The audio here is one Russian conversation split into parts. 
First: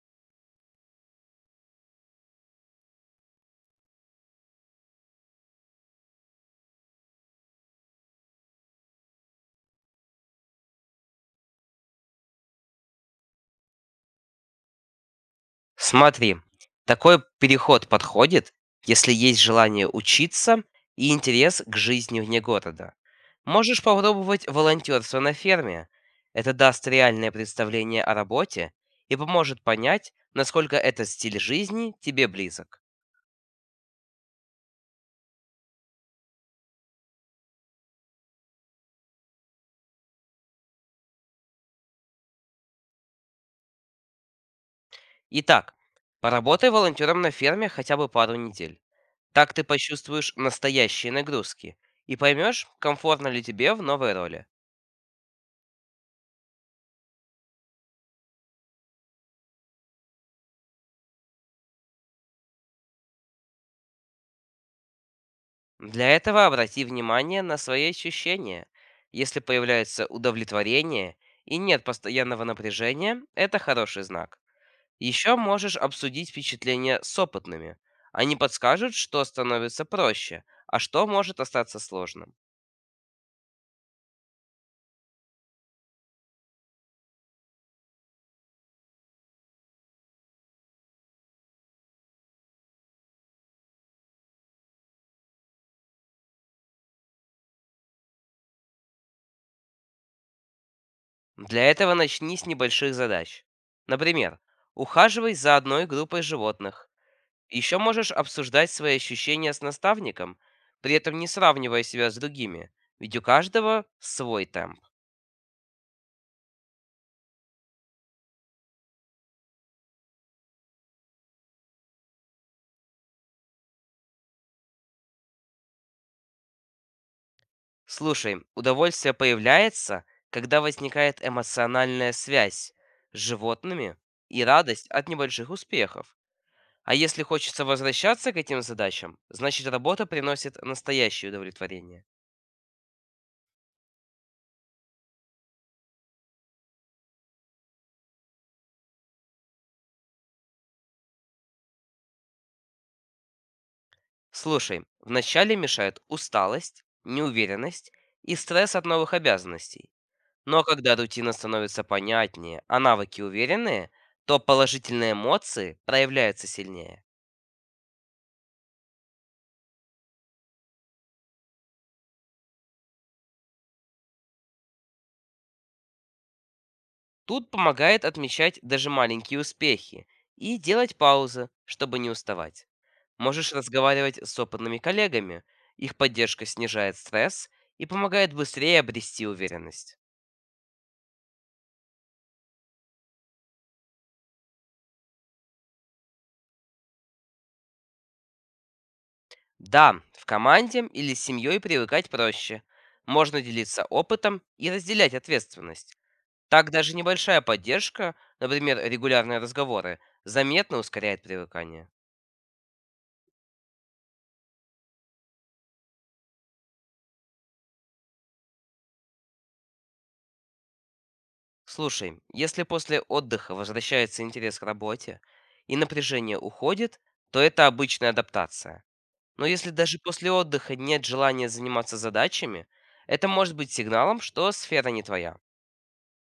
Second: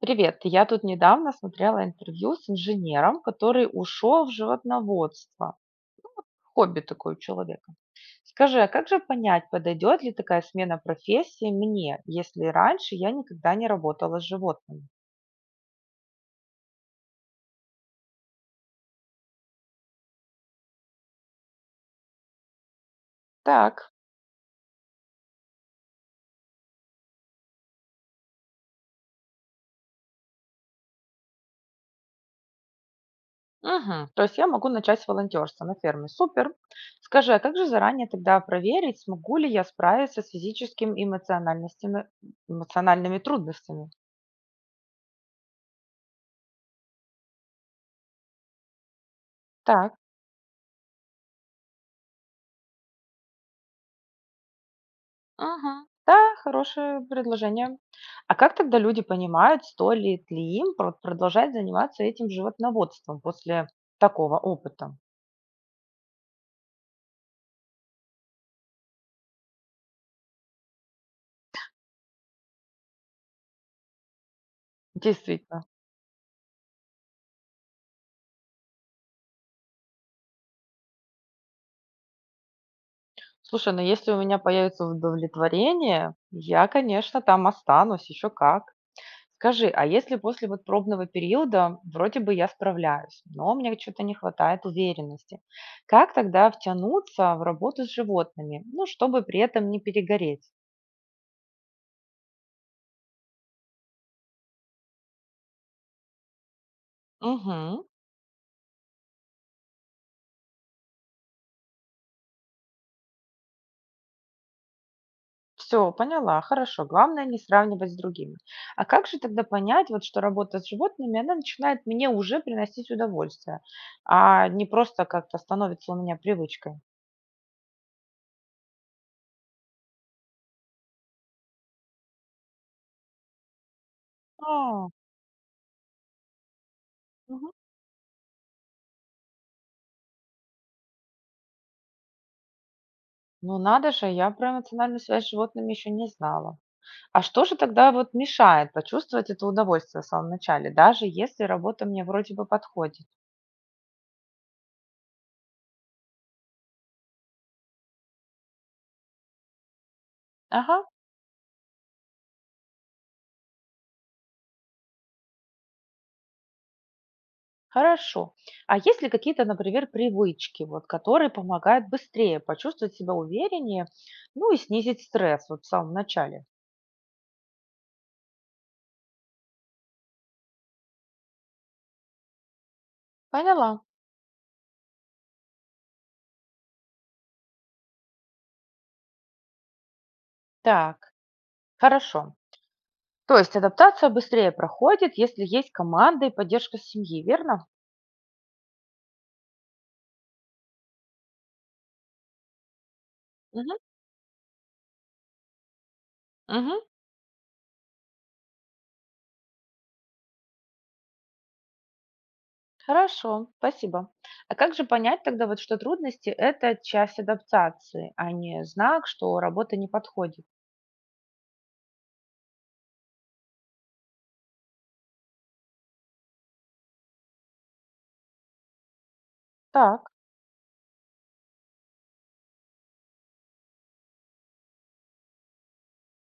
Привет, я тут недавно смотрела интервью с инженером, который ушел в животноводство. Хобби такое у человека. Скажи, а как же понять, подойдет ли такая смена профессии мне, если раньше я никогда не работала с животными? Смотри, такой переход подходит, если есть желание учиться и интерес к жизни вне города. Можешь Так, попробовать волонтерство на ферме. Это даст реальное представление о работе и поможет понять, насколько этот стиль жизни тебе близок. мгм, то есть я могу начать с волонтерства на ферме. Супер. Скажи, а как же заранее тогда проверить, смогу ли я справиться с физическими и эмоциональными трудностями? Итак, поработай волонтером на ферме хотя бы пару недель. Так ты Так. почувствуешь настоящие нагрузки и поймешь, комфортно ли тебе в новой роли. Мгм. Да, хорошее предложение. А как тогда люди понимают, стоит ли им продолжать заниматься этим животноводством после такого опыта? Для этого обрати внимание на свои ощущения. Если появляется удовлетворение и нет постоянного напряжения, это хороший знак. Еще Действительно. можешь обсудить впечатления с опытными. Они подскажут, что становится проще, а что может остаться сложным. Слушай, ну если у меня появится удовлетворение, я, конечно, там останусь, еще как. Скажи, а если после вот пробного периода вроде бы я справляюсь, но мне что-то не хватает уверенности, как тогда втянуться в работу с животными, ну, чтобы при этом не перегореть? Для этого начни с небольших задач. Например, ухаживай за одной группой животных. Еще Угу. можешь обсуждать свои ощущения с наставником, при этом не сравнивая себя с другими, ведь у каждого свой темп. Все, поняла, хорошо. Главное не сравнивать с другими. А как же тогда понять, вот, что работа с животными, она начинает мне уже приносить удовольствие, а не просто как-то становится у меня привычкой? Слушай, удовольствие появляется, когда возникает эмоциональная связь с животными и А, радость от небольших успехов. А если мгм. хочется возвращаться к этим задачам, значит работа приносит настоящее удовлетворение. Ну надо же, я про эмоциональную связь с животными еще не знала. А что же тогда вот мешает почувствовать это удовольствие в самом начале, даже если работа мне вроде бы подходит? Слушай, вначале мешает усталость, неуверенность и стресс от новых обязанностей. Но Ага. когда рутина становится понятнее, а навыки уверенные, то положительные эмоции проявляются сильнее. Хорошо. А есть ли какие-то, например, привычки, вот, которые помогают быстрее почувствовать себя увереннее, ну и снизить стресс вот в самом начале? Тут помогает отмечать даже маленькие успехи и делать паузы, чтобы не уставать. Можешь Поняла. разговаривать с опытными коллегами, их поддержка снижает стресс и помогает быстрее обрести уверенность. Так, хорошо. То есть адаптация быстрее проходит, если есть команда и поддержка семьи, верно? Да, в команде или с семьей привыкать проще. Можно Мгм. делиться опытом и разделять ответственность. Так Угу, даже небольшая поддержка, например, регулярные разговоры, заметно ускоряет привыкание. хорошо, спасибо. А как же понять тогда, вот, что трудности– это часть адаптации, а не знак, что работа не подходит? Слушай, если после отдыха возвращается интерес к работе и напряжение уходит, то это обычная адаптация. Но если даже Так. после отдыха нет желания заниматься задачами, это может быть сигналом, что сфера не твоя.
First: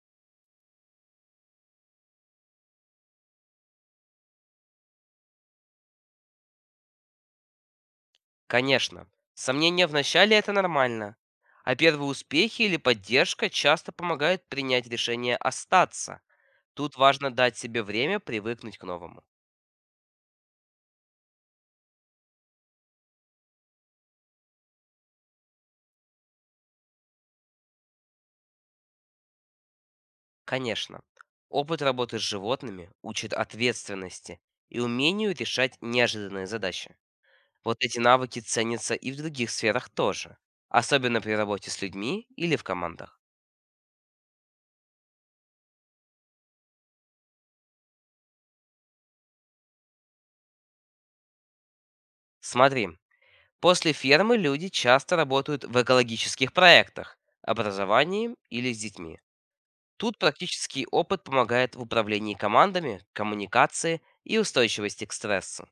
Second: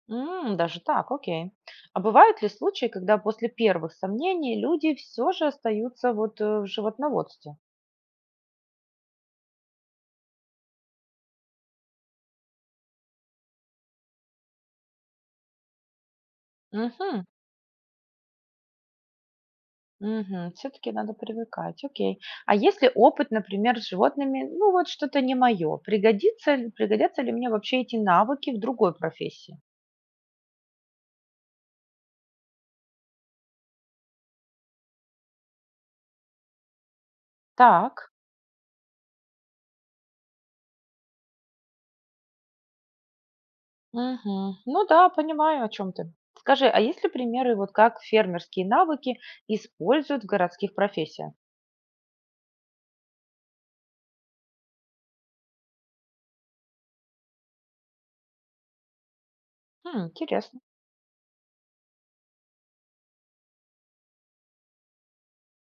М, даже так, окей. А бывают ли случаи, когда после первых сомнений люди все же остаются вот в животноводстве? Конечно, сомнения в начале это нормально. А первые успехи или поддержка часто помогают принять решение остаться. Тут Угу, важно дать себе время привыкнуть к новому. угу, все-таки надо привыкать, окей. А если опыт, например, с животными, ну вот что-то не мое, пригодятся ли мне вообще эти навыки в другой профессии? Конечно, опыт работы с животными учит ответственности и умению решать неожиданные задачи. Вот эти Так, навыки ценятся и в других сферах тоже, особенно при работе с людьми или в командах. угу. Ну да, понимаю, о чем ты. Скажи, а есть ли примеры, вот как фермерские навыки используют в городских профессиях? Смотри, после фермы люди часто работают в экологических проектах, образовании или с детьми. Хм, Тут интересно. практический опыт помогает в управлении командами, коммуникации и устойчивости к стрессу.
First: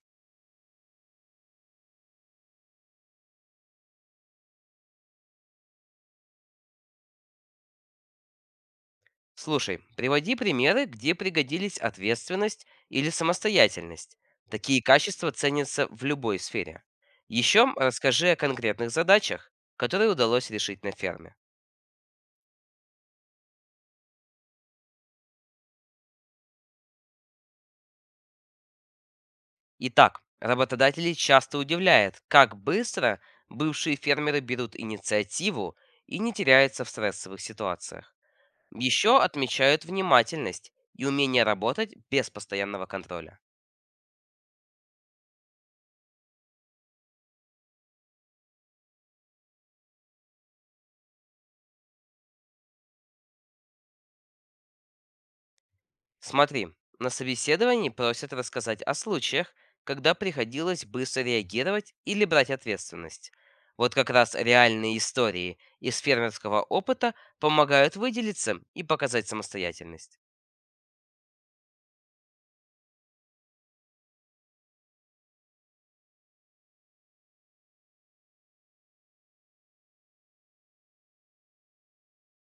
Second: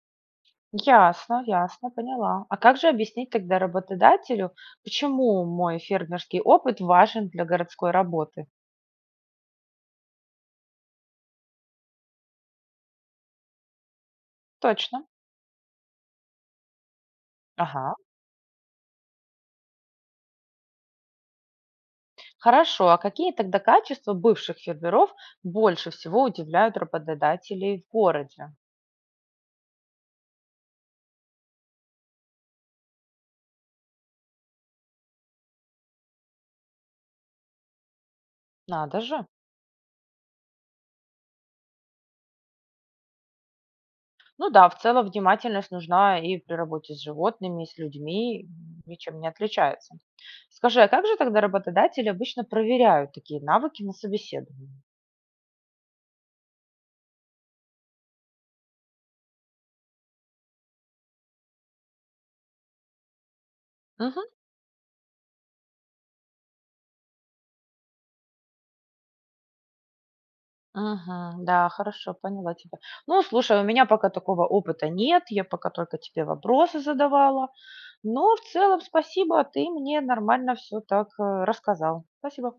Ясно, ясно, поняла. А как же объяснить тогда работодателю, почему мой фермерский опыт важен для городской работы? Слушай, приводи примеры, где пригодились ответственность или самостоятельность. Такие Точно. качества ценятся в любой сфере. Еще Ага. расскажи о конкретных задачах, которые удалось решить на ферме. Хорошо. А какие тогда качества бывших фермеров больше всего удивляют работодателей в городе? Итак, работодателей часто удивляет, как быстро бывшие фермеры берут инициативу и не теряются в стрессовых ситуациях. Надо Еще же. отмечают внимательность и умение работать без постоянного контроля. Ну да, в целом внимательность нужна и при работе с животными, и с людьми, м, ничем не отличается. Скажи, а как же тогда работодатели обычно проверяют такие навыки на собеседовании? Смотри, на собеседовании просят рассказать о случаях, когда приходилось быстро реагировать или брать ответственность. Вот как раз реальные истории из фермерского опыта помогают выделиться и показать самостоятельность. Мгм. Да, хорошо, поняла тебя. Ну, слушай, у меня пока такого опыта нет, я пока только тебе вопросы задавала. Но в целом спасибо, а ты мне нормально все так рассказал. Спасибо.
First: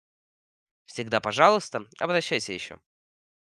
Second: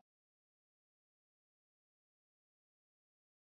Всегда, пожалуйста, обращайся еще.